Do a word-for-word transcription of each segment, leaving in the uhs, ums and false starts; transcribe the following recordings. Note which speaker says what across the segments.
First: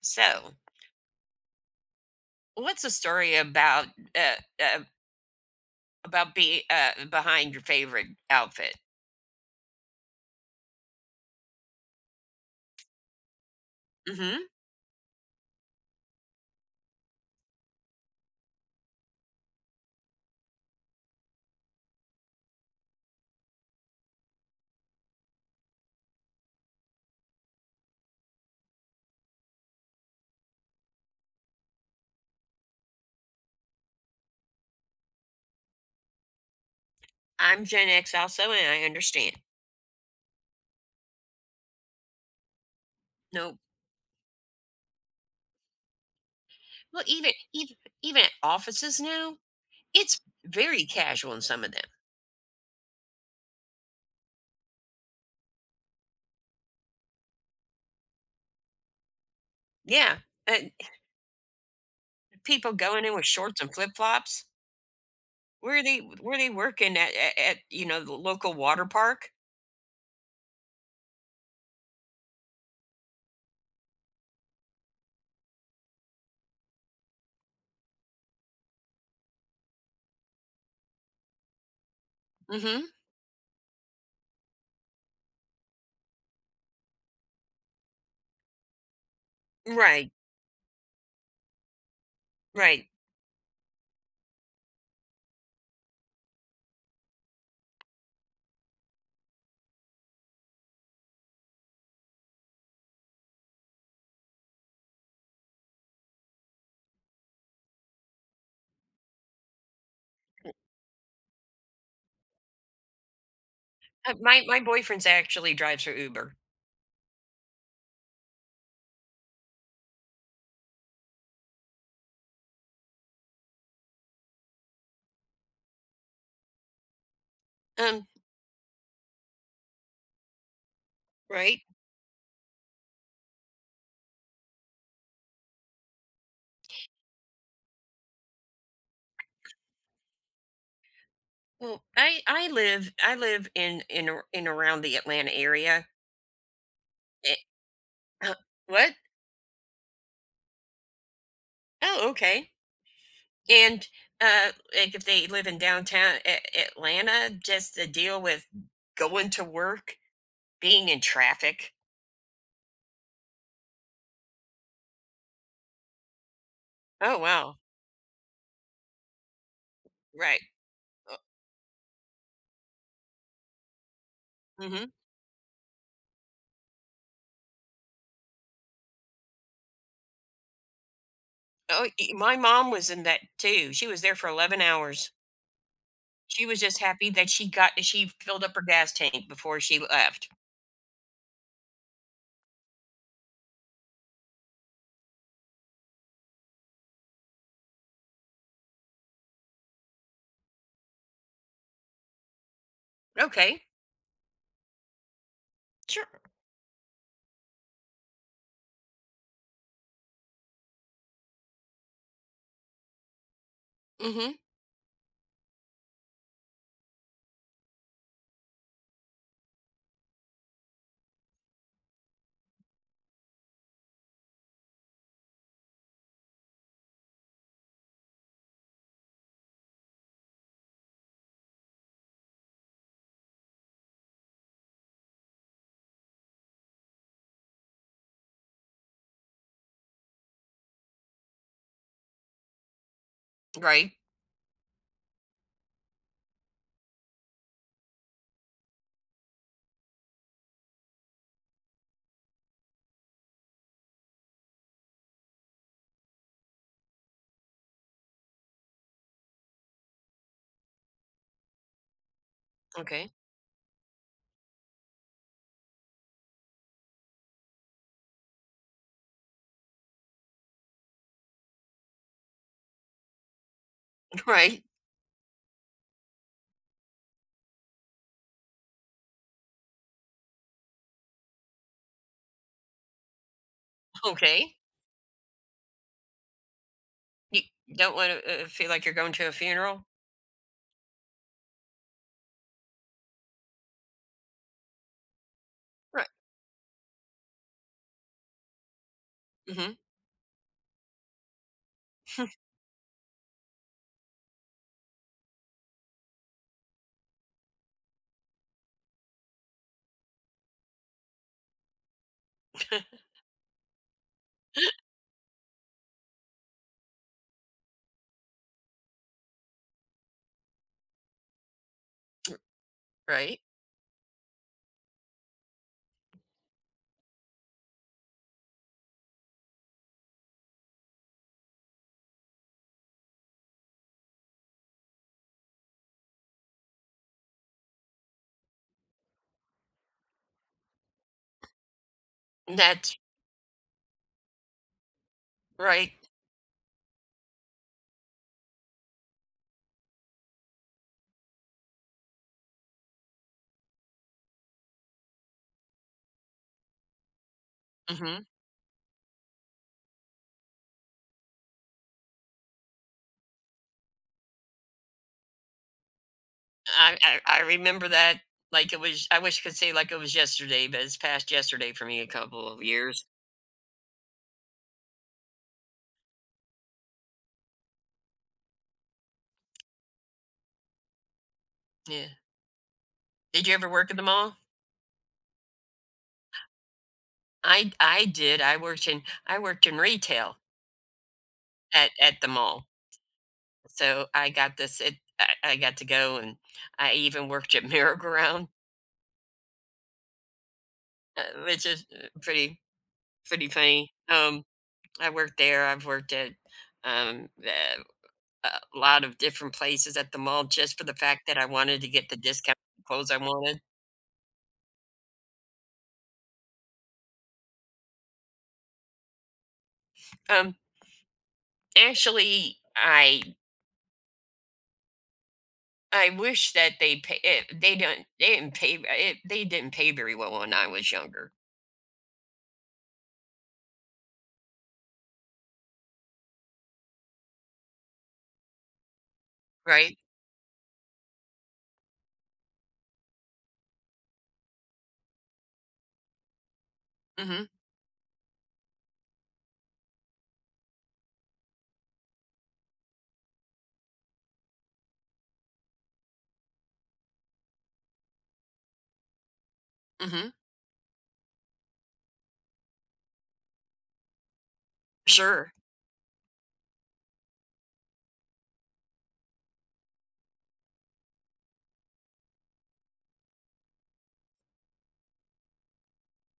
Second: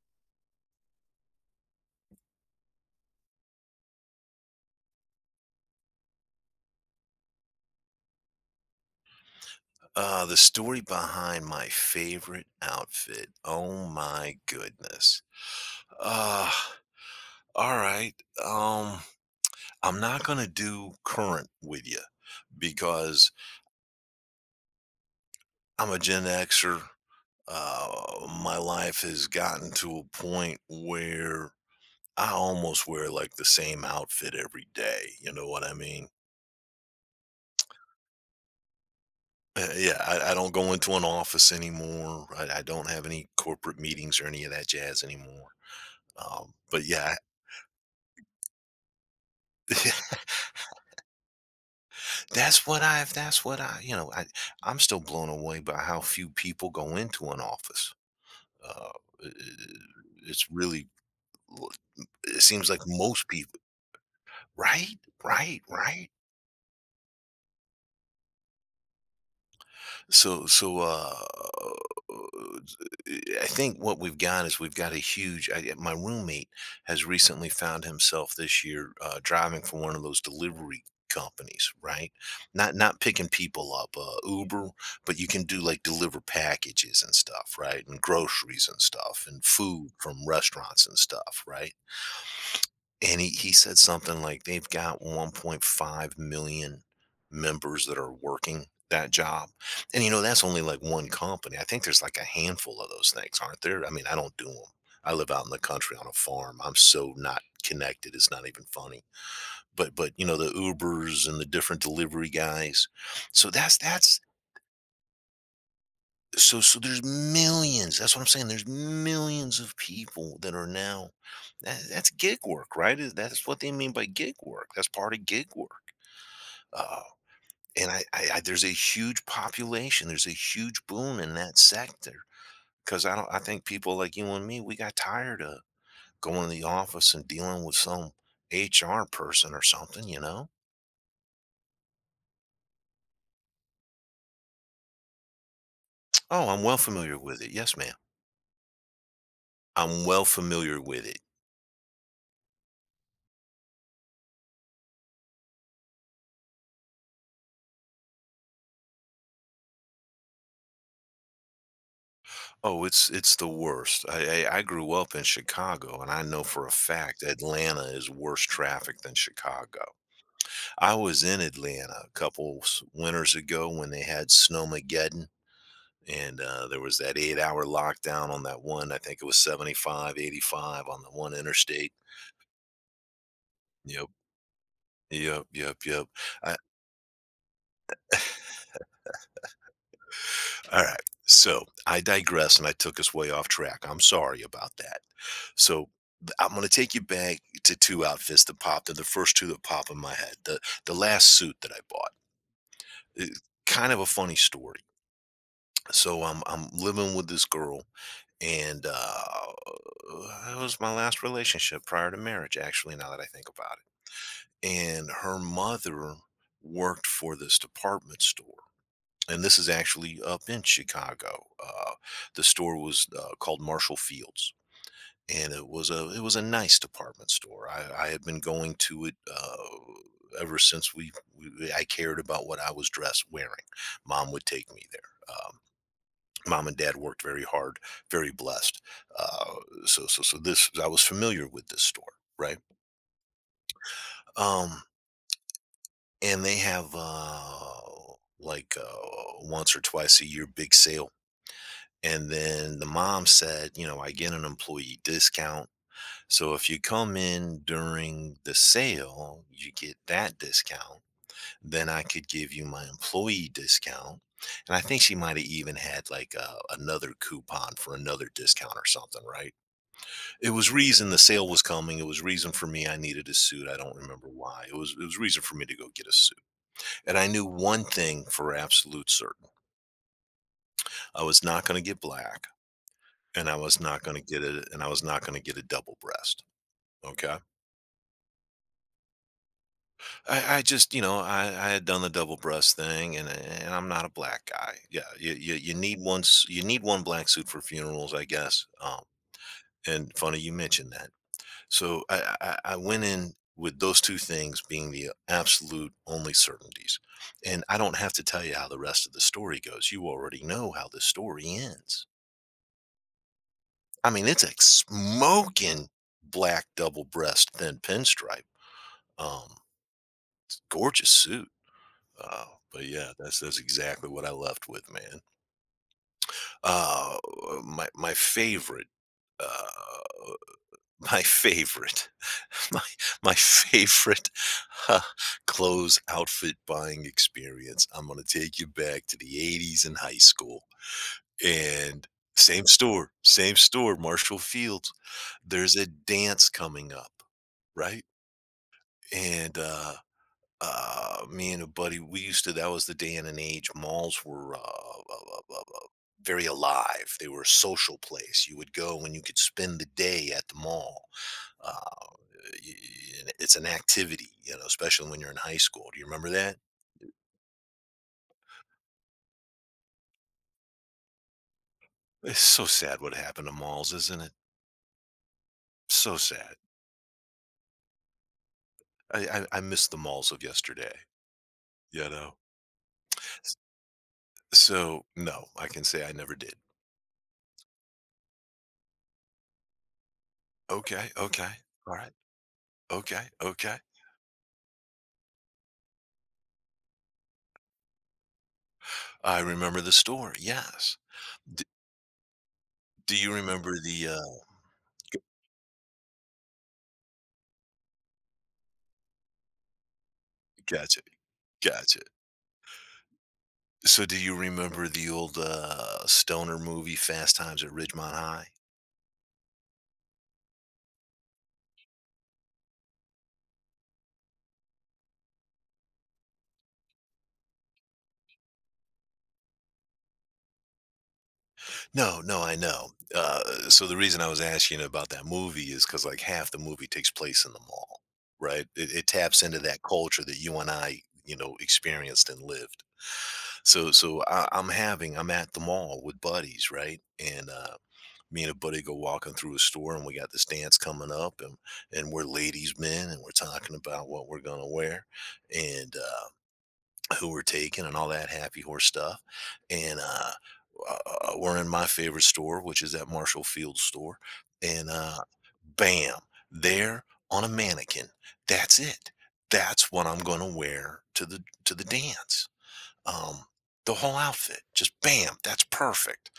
Speaker 1: So, what's a story about uh, uh, about be uh, behind your favorite outfit?
Speaker 2: Uh, the story behind my favorite outfit. Oh my
Speaker 1: Hmm.
Speaker 2: goodness. Uh, all right. Um, I'm not going to do current with you because I'm a Gen Xer. Uh, my life has gotten to a point where I almost wear like the same outfit every day. You know what I mean?
Speaker 1: I'm Gen X also, and I understand.
Speaker 2: Uh, yeah, I, I don't go into an office anymore. I, I don't have any
Speaker 1: No,
Speaker 2: corporate meetings or any of that jazz anymore. Um, but
Speaker 1: well,
Speaker 2: yeah.
Speaker 1: even even even at offices now, it's very casual in some of them.
Speaker 2: That's what I that's what I you know, I I'm still blown away by how few people go into an office. Uh, i- i-
Speaker 1: Yeah,
Speaker 2: it's
Speaker 1: and
Speaker 2: really, it seems
Speaker 1: people
Speaker 2: like
Speaker 1: going in with
Speaker 2: most people,
Speaker 1: shorts and flip flops.
Speaker 2: right? Right,
Speaker 1: Where are they
Speaker 2: right.
Speaker 1: where are they working at, at at you know the local water park?
Speaker 2: So so uh eh, I think what we've got is we've got a huge— I, eh, my roommate has recently found himself this year, uh, driving for one of those delivery companies, right? Not
Speaker 1: Hmm.
Speaker 2: not picking people up, uh, Uber, but you can do like deliver packages and stuff, right? And groceries and stuff, and food
Speaker 1: Right,
Speaker 2: from restaurants and stuff, right?
Speaker 1: right.
Speaker 2: And he he said something like they've got one point five million members that are working that job, and, you know, that's only, like, one company. I think there's, like, a handful of those things, aren't there? I mean, I don't— do not do them. I live out in the country on a farm. I'm so not connected, it's not even funny. But but, you know, the Ubers and the different delivery guys. So that's
Speaker 1: Uh,
Speaker 2: that's
Speaker 1: my my boyfriend's actually drives for Uber.
Speaker 2: so so there's millions, that's what I'm saying, there's millions of people that are now that, that's gig work, right? Is- that's what they mean by gig work, that's part of gig work, uh, and I,
Speaker 1: Um,
Speaker 2: I, I there's a huge population, there's a huge boom in that
Speaker 1: right.
Speaker 2: sector because I don't I think people like you and me, we got tired of going to the office and dealing with some HR person or something, you know.
Speaker 1: Well, I I live I live in in ar- in around the Atlanta area.
Speaker 2: Oh, I'm well familiar
Speaker 1: Eh,
Speaker 2: with it, yes ma'am.
Speaker 1: uh, What?
Speaker 2: I'm well familiar with it.
Speaker 1: Oh, okay. And uh, like if they live in downtown A- Atlanta, just the deal with going to work, being in traffic.
Speaker 2: Oh, it's it's the worst. I, I I grew up in Chicago, and I know for a
Speaker 1: Oh,
Speaker 2: fact
Speaker 1: wow.
Speaker 2: Atlanta is worse traffic than Chicago.
Speaker 1: Right.
Speaker 2: I
Speaker 1: Oh.
Speaker 2: was in Atlanta a couple s- winters ago when they had
Speaker 1: Mm-hmm.
Speaker 2: Snowmageddon, and uh, there was that eight-hour lockdown on that one. I think it was seventy-five, eighty-five on the one
Speaker 1: Oh,
Speaker 2: interstate.
Speaker 1: y- my mom was in that too. She was
Speaker 2: Yep,
Speaker 1: there for eleven hours.
Speaker 2: yep, yep, yep.
Speaker 1: She
Speaker 2: I,
Speaker 1: was just happy that she got she filled up her gas tank before she left.
Speaker 2: all right. So I digress, and I took us way off track. I'm sorry about that. So, th- I'm going to take you back to two outfits that popped. They're the first two that pop in my head. The the last suit that I bought. It's
Speaker 1: Okay.
Speaker 2: kind of a funny story.
Speaker 1: Sure.
Speaker 2: So I'm I'm living with this girl, and uh, that was my last relationship prior to marriage. Actually, now that I think about
Speaker 1: Mm-hmm.
Speaker 2: it. And her mother worked for this department store. And this is actually up in Chicago. Uh, the store was, uh, called Marshall Fields, and it was a— it was a nice department store. I, I had been going to it, uh, ever since we, we I cared about what I was dressed wearing. Mom would take me there. Um, mom and dad worked very hard, very blessed. Uh, so so so this— I was familiar with this store, right?
Speaker 1: Right.
Speaker 2: Um, and they have, uh, like, uh, once or twice a year, big sale. And then the mom said, you know, I get an employee discount. So if you come in during the sale, you get that discount. Then I could give you my
Speaker 1: Okay.
Speaker 2: employee discount. And I think she might have even had like a— another coupon for another discount or something, right? It was reason the sale was coming. It was reason for me, I needed a suit. I don't remember
Speaker 1: Right.
Speaker 2: why. It was— it was reason for me to go get a suit. And I knew one thing for absolute certain. I was not going to get black, and I was not going to get
Speaker 1: Okay.
Speaker 2: it, and I was not going to get a double breast. Okay.
Speaker 1: You don't wanna, uh, feel like you're going to a funeral?
Speaker 2: I, I just, you know, I, I had done the double breast thing, and and I'm not a black guy. Yeah, you, you you need
Speaker 1: Right.
Speaker 2: one s- you need one black suit for funerals, I guess. Um,
Speaker 1: Mhm.
Speaker 2: and funny you mentioned that. So I, I I went in with those two things being the absolute only certainties, and I don't have to tell you how the rest of the story goes. You already know how the story ends. I mean, it's a smoking black double breast thin pinstripe, um, gorgeous suit. Uh, but yeah, that's
Speaker 1: Right.
Speaker 2: that's exactly what I left with, man. Uh, uh, my my favorite, uh, my favorite, my my favorite uh, clothes outfit buying experience. I'm gonna take you back to the eighties in high school, and same
Speaker 1: That's
Speaker 2: store, same store, Marshall Fields. There's a
Speaker 1: right.
Speaker 2: dance coming up, right? And uh, Uh, me and a buddy, we used to— that was the day and an age. Malls were uh, uh, uh, uh, uh, very alive. They were a social
Speaker 1: Mhm.
Speaker 2: place. You would go and you could spend the day at the mall. Uh, y- y- it's an activity, you know, especially when you're in high school. Do you remember that?
Speaker 1: I I I remember that like it was I wish I could say like it was yesterday, but it's past yesterday for me a
Speaker 2: It's
Speaker 1: couple of
Speaker 2: so sad
Speaker 1: years.
Speaker 2: what happened to malls, isn't it? So sad. I I, I miss the malls of yesterday.
Speaker 1: Yeah.
Speaker 2: You know.
Speaker 1: Did you
Speaker 2: S-
Speaker 1: ever work at the mall?
Speaker 2: So no, I can say I never did.
Speaker 1: I I did. I worked in I worked in retail
Speaker 2: Okay. Okay.
Speaker 1: at
Speaker 2: All right.
Speaker 1: at the mall.
Speaker 2: Okay. Okay.
Speaker 1: So I got this it I I got to go, and I even worked at Merry-Go-Round,
Speaker 2: I remember the store. Yes.
Speaker 1: uh, which is, uh, pretty
Speaker 2: Do you
Speaker 1: pretty
Speaker 2: remember
Speaker 1: funny.
Speaker 2: the,
Speaker 1: Um
Speaker 2: uh
Speaker 1: I worked there. I've worked at um, uh, a lot of different places at the mall just for the
Speaker 2: gotcha,
Speaker 1: fact that I wanted to
Speaker 2: gotcha.
Speaker 1: get the discount clothes I wanted.
Speaker 2: So do you remember the old, uh, stoner movie, Fast Times at Ridgemont High?
Speaker 1: Um, Actually, I I wish that they pay. It, they don't. They didn't pay. It, they didn't pay very well when I was younger,
Speaker 2: No, no, I know. Uh, so the reason I was asking about that movie is because, like, half the movie takes place in the mall, right? It it taps into that
Speaker 1: right?
Speaker 2: culture that you and I, you know, experienced and lived. So so I I'm having I'm at the mall with buddies, right?
Speaker 1: Mm-hmm.
Speaker 2: And, uh me and a buddy go walking through a store, and we got this dance coming up, and and we're ladies men, and we're talking about what we're gonna wear, and uh, who we're taking and all that happy horse stuff. And
Speaker 1: Mm-hmm.
Speaker 2: uh, uh We're in my favorite store, which is that Marshall Field store. And uh
Speaker 1: Sure.
Speaker 2: Bam, there on a mannequin, that's it, that's what I'm gonna wear to the to the dance. um the whole outfit, just bam, that's perfect.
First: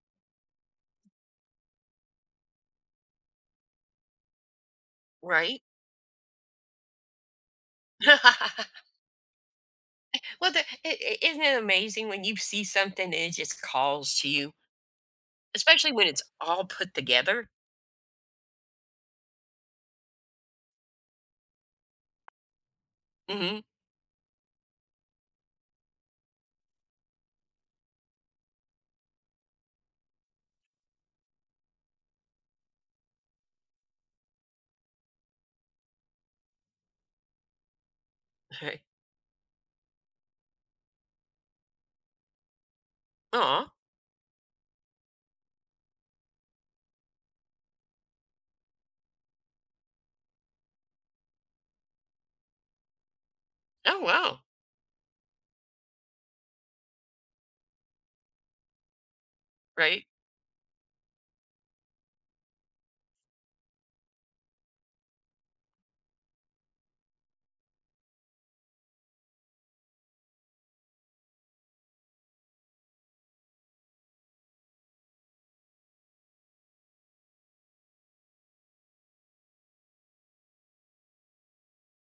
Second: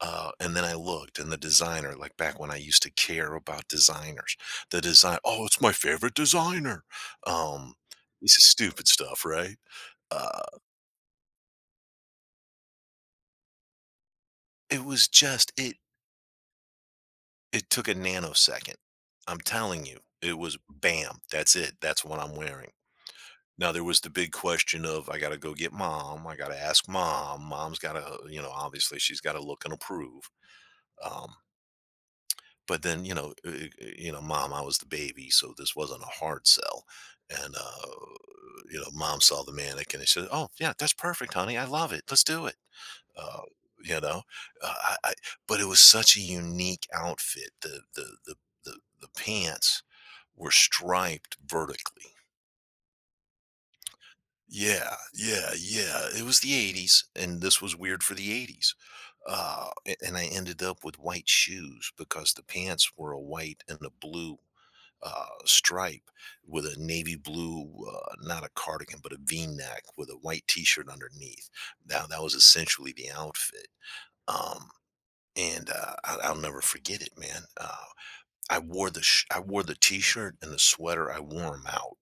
Speaker 2: uh, And then I looked, and the designer, like back when I used to care about designers, the design, oh, it's
Speaker 1: Right.
Speaker 2: my favorite designer. Um, this is stupid stuff, right?
Speaker 1: Well,
Speaker 2: Uh,
Speaker 1: the, i- i- isn't it amazing when you see something and it just calls to you,
Speaker 2: it was just it.
Speaker 1: especially when it's all put together?
Speaker 2: It took a nanosecond. I'm telling you, it was bam. That's it. That's what I'm wearing.
Speaker 1: Mm-hmm.
Speaker 2: Now, there was the big question of— I got to go get mom. I got to ask mom. Mom's got to, you know, obviously she's got to look and approve. Um, but then, you know, uh, uh, you know, mom— I was the baby, so this wasn't a hard sell. And uh You know, mom saw the mannequin and she said, oh yeah, that's perfect honey, I love it, let's do it. Uh
Speaker 1: Oh,
Speaker 2: you know uh, I, I But it was such a unique outfit. The the the the, the pants were striped vertically.
Speaker 1: oh wow,
Speaker 2: Yeah, yeah, yeah. It was the eighties, and this was weird for the eighties. Uh,
Speaker 1: right?
Speaker 2: a- and I ended up with white shoes because the pants were a white and a blue, uh, stripe, with a navy blue, uh, not a cardigan, but a V-neck with a white T-shirt underneath. Now that was essentially the outfit. Um, and uh, I, I'll never forget it, man. Uh, I wore the sh- I wore the T-shirt and the sweater. I wore them out,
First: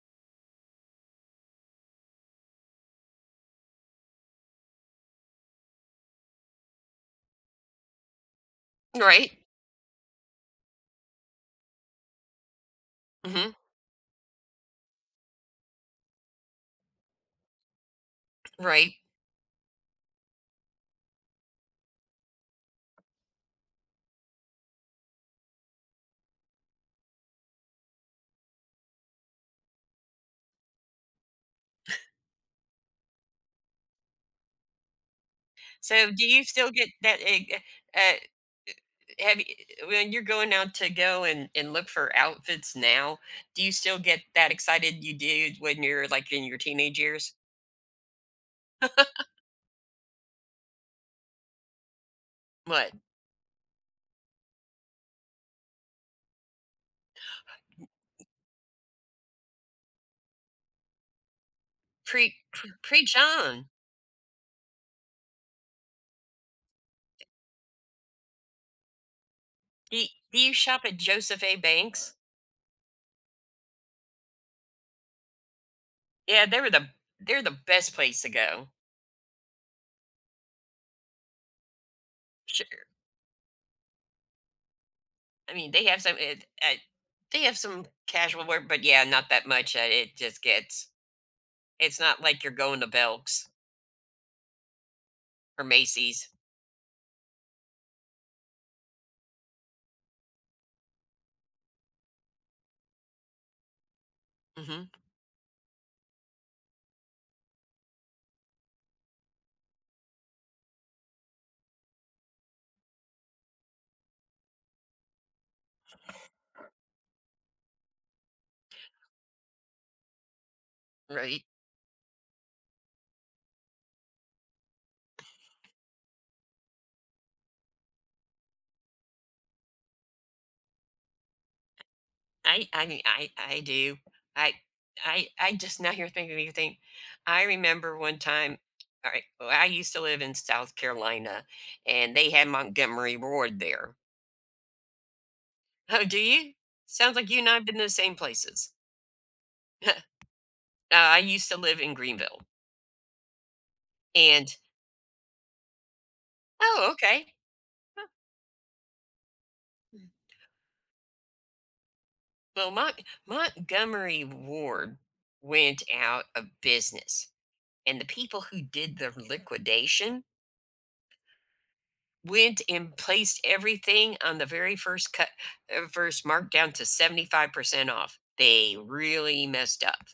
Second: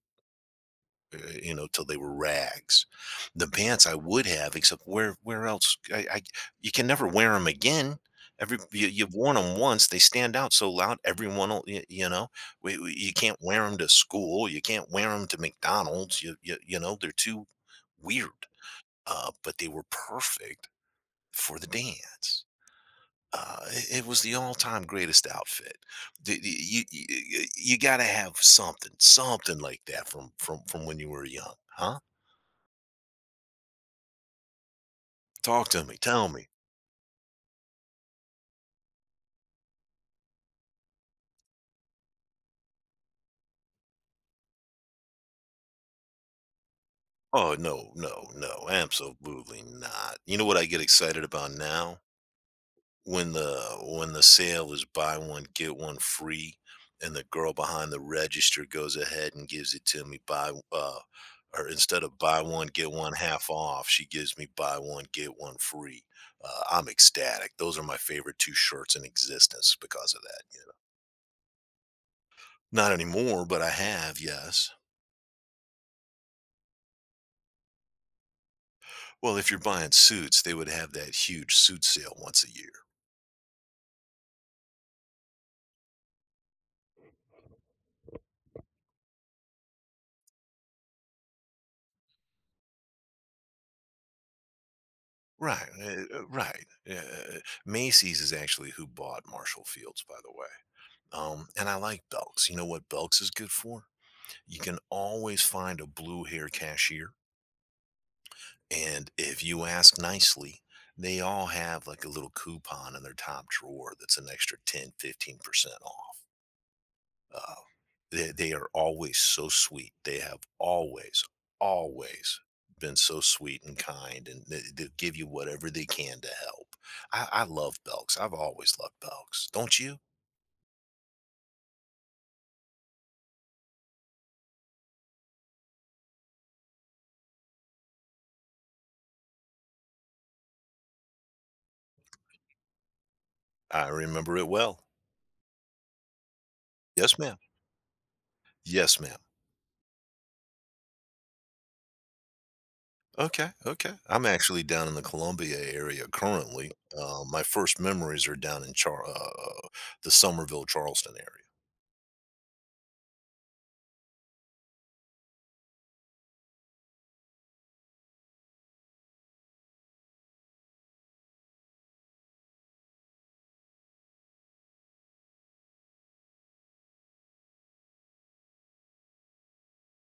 Speaker 2: uh, you know, till they were rags. The pants I would have, except— where where else? I, I You can never wear them again. Every you, you've
Speaker 1: Right.
Speaker 2: worn them once, they stand out so loud. Everyone, will, y- you know, we, we- you can't
Speaker 1: Mhm.
Speaker 2: wear them to school. You can't wear them to McDonald's. You you, you know, they're too weird.
Speaker 1: Right.
Speaker 2: Uh, but they were perfect for the dance. Uh, it, it was the all-time greatest outfit. The- the- you you, got to have something, something like that from from from when you were young, huh? Talk to me.
Speaker 1: So,
Speaker 2: Tell
Speaker 1: do you
Speaker 2: me.
Speaker 1: still get that, eh, uh, have you when you're going out to go and and look for outfits now, do you still get that excited you did when you're, like, in your teenage years?
Speaker 2: Oh, no, no, no. Absolutely not. You know what I get excited about now?
Speaker 1: What?
Speaker 2: When the when the sale is buy one get one free, and the girl behind the register goes ahead and gives it to me, buy uh or instead of
Speaker 1: Pre
Speaker 2: buy one
Speaker 1: pre
Speaker 2: get one
Speaker 1: preach
Speaker 2: half
Speaker 1: on.
Speaker 2: off, she gives me buy one get one free. Uh, I'm ecstatic. Those are my favorite two shirts in existence
Speaker 1: Do y-
Speaker 2: because of
Speaker 1: do
Speaker 2: that,
Speaker 1: you
Speaker 2: you
Speaker 1: shop at Joseph A. Banks?
Speaker 2: know. Not anymore, but I have, yes.
Speaker 1: Yeah, they were the they're the best place to go.
Speaker 2: Well, if you're buying suits, they would have that huge suit sale once a year.
Speaker 1: Sure. I mean, they have some it uh, they have some casual wear, but, yeah, not that much, uh, it just gets it's not like you're going to Belk's. Or
Speaker 2: Right, eh, uh,
Speaker 1: Macy's.
Speaker 2: right. Uh, Macy's is actually who bought Marshall Fields, by the way. Um, and I like Belk's. You know what Belk's is good for? You can
Speaker 1: Mhm.
Speaker 2: always find a blue hair cashier, and if you ask nicely, they all have like a little coupon in their top drawer that's an extra ten, fifteen percent off. Uh, they, they are always so sweet. They have always,
Speaker 1: Right.
Speaker 2: always been so sweet and kind, and they, they give you whatever they can to help. I, I love Belks. I've always loved Belks. Don't you?
Speaker 1: I I mean, I I do. I I I just now here thinking you think I remember one time, all right, well, I used to live in South Carolina, and they had Montgomery Ward
Speaker 2: I
Speaker 1: there.
Speaker 2: remember it well.
Speaker 1: Oh, do you? Sounds
Speaker 2: Yes,
Speaker 1: like
Speaker 2: ma'am.
Speaker 1: you and I have been to the same places.
Speaker 2: Yes, ma'am.
Speaker 1: uh, I used to live in Greenville.
Speaker 2: Okay, okay. I'm
Speaker 1: And
Speaker 2: actually down in the Columbia area currently.
Speaker 1: oh,
Speaker 2: Uh,
Speaker 1: okay.
Speaker 2: my first memories are down in Char- uh,
Speaker 1: Huh.
Speaker 2: the Somerville, Charleston area.
Speaker 1: Well, Mont- Montgomery Ward went out of business, and the people who did the liquidation went and placed everything on the very first cut, uh, first markdown to seventy-five percent off. They really messed up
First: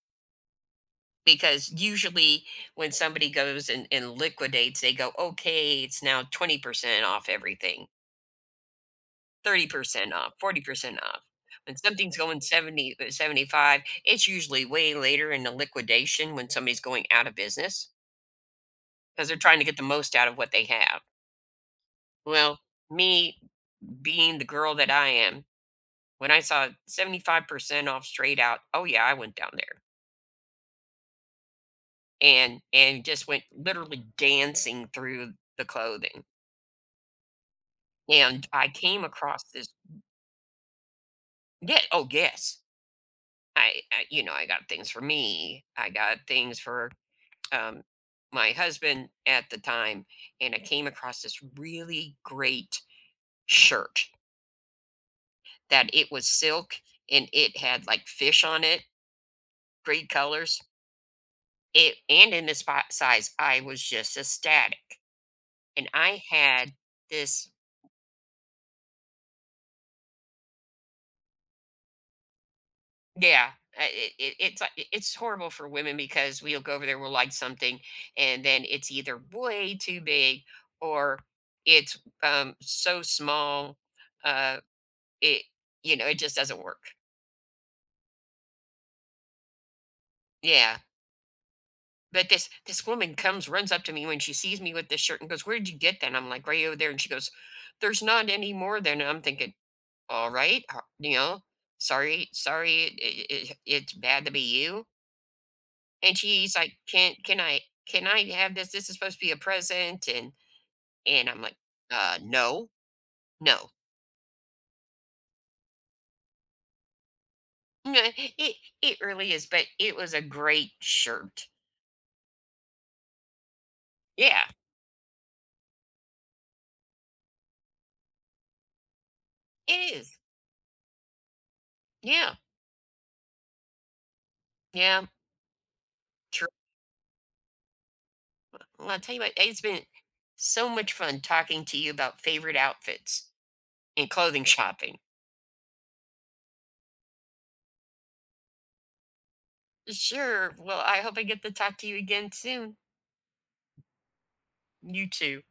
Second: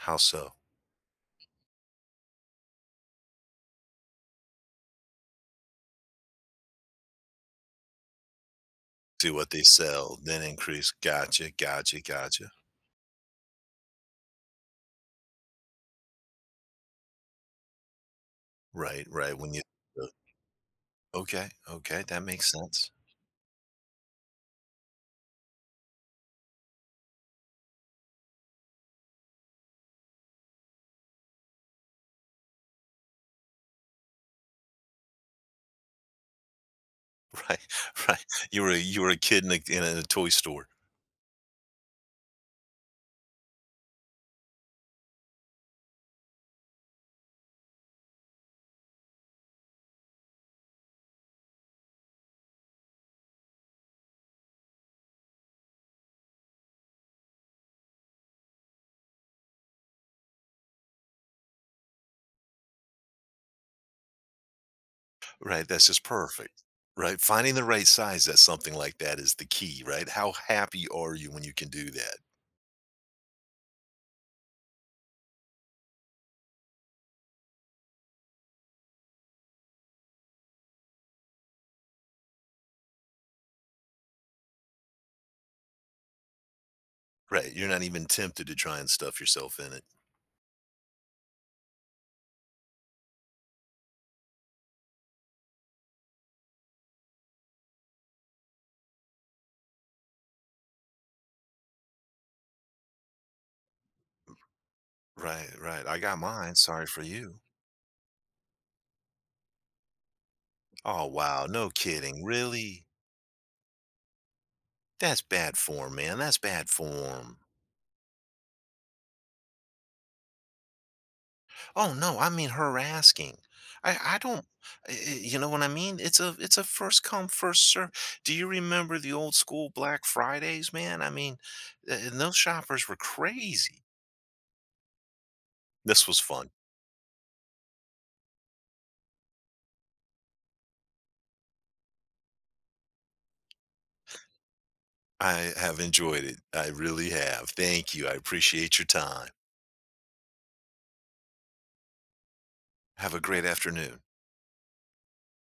Speaker 2: How so?
Speaker 1: because usually when somebody goes and, and liquidates, they go, okay, it's now twenty percent off everything,
Speaker 2: See what they
Speaker 1: thirty percent
Speaker 2: sell,
Speaker 1: off,
Speaker 2: then increase.
Speaker 1: forty percent off.
Speaker 2: Gotcha,
Speaker 1: When
Speaker 2: gotcha,
Speaker 1: something's going
Speaker 2: gotcha.
Speaker 1: seventy, uh, seventy-five, it's usually way later in the liquidation when somebody's going out of business
Speaker 2: Right,
Speaker 1: because
Speaker 2: right,
Speaker 1: they're
Speaker 2: when
Speaker 1: trying
Speaker 2: you—
Speaker 1: to get the
Speaker 2: uh,
Speaker 1: most out of what they have.
Speaker 2: okay, okay, that makes
Speaker 1: Well,
Speaker 2: sense.
Speaker 1: me being the girl that I am, when I saw seventy-five percent off straight out, oh yeah, I went down there and and just went literally dancing through the clothing.
Speaker 2: Right, right,
Speaker 1: And
Speaker 2: you
Speaker 1: I
Speaker 2: were— you
Speaker 1: came
Speaker 2: were a
Speaker 1: across
Speaker 2: kid in a
Speaker 1: this.
Speaker 2: in a toy store.
Speaker 1: Yeah, oh yes. I, I you know, I got things for me. I got things for um my husband at the time, and I came across this really great shirt that it was silk, and it had like fish on it, great colors. It, and in this size, I was just ecstatic.
Speaker 2: Right, that's
Speaker 1: And
Speaker 2: just
Speaker 1: I
Speaker 2: perfect.
Speaker 1: had
Speaker 2: Right,
Speaker 1: this.
Speaker 2: finding the right size at something like that is the key, right? How happy are you when you can do that?
Speaker 1: Yeah, uh, it it it's like it it's horrible for women because we'll go over there, we'll like something, and then it's either way too big, or it's, um, so small, uh, it you know, it just doesn't work.
Speaker 2: Right, you're not even tempted to try and stuff yourself in it.
Speaker 1: Yeah. But this this woman comes, runs up to me when she sees me with this shirt and goes, "Where did you get that?" And I'm like, "Right over there." And she goes, "There's not any more than," and I'm thinking, "Alright, ho you know, sorry sorry, it it it it's bad to be you."
Speaker 2: Right, right, I
Speaker 1: And
Speaker 2: got mine,
Speaker 1: she's like,
Speaker 2: sorry for
Speaker 1: "Can
Speaker 2: you.
Speaker 1: can I can I have this? This is supposed to be a present." And
Speaker 2: Oh,
Speaker 1: and I'm
Speaker 2: wow,
Speaker 1: like,
Speaker 2: no
Speaker 1: "Uh,
Speaker 2: kidding,
Speaker 1: no,
Speaker 2: really?
Speaker 1: no,
Speaker 2: That's bad form, man, that's bad form.
Speaker 1: it it really is." But it was a great shirt.
Speaker 2: Oh no, I mean her asking. I I
Speaker 1: Yeah,
Speaker 2: don't. I- I- you know what I mean? It's a— it's a first come first serve. Do you remember the old school
Speaker 1: it
Speaker 2: Black
Speaker 1: is.
Speaker 2: Fridays, man? I mean, uh, and
Speaker 1: Yeah,
Speaker 2: those shoppers were crazy.
Speaker 1: yeah.
Speaker 2: This was
Speaker 1: True.
Speaker 2: fun.
Speaker 1: Well, I'll tell you what, it's been so much fun talking to you about favorite outfits and clothing shopping.
Speaker 2: I have enjoyed it. I really have. Thank you. I appreciate your time.
Speaker 1: Sure. Well, I hope I get to talk to you again soon.
Speaker 2: Have a great afternoon.
Speaker 1: You too.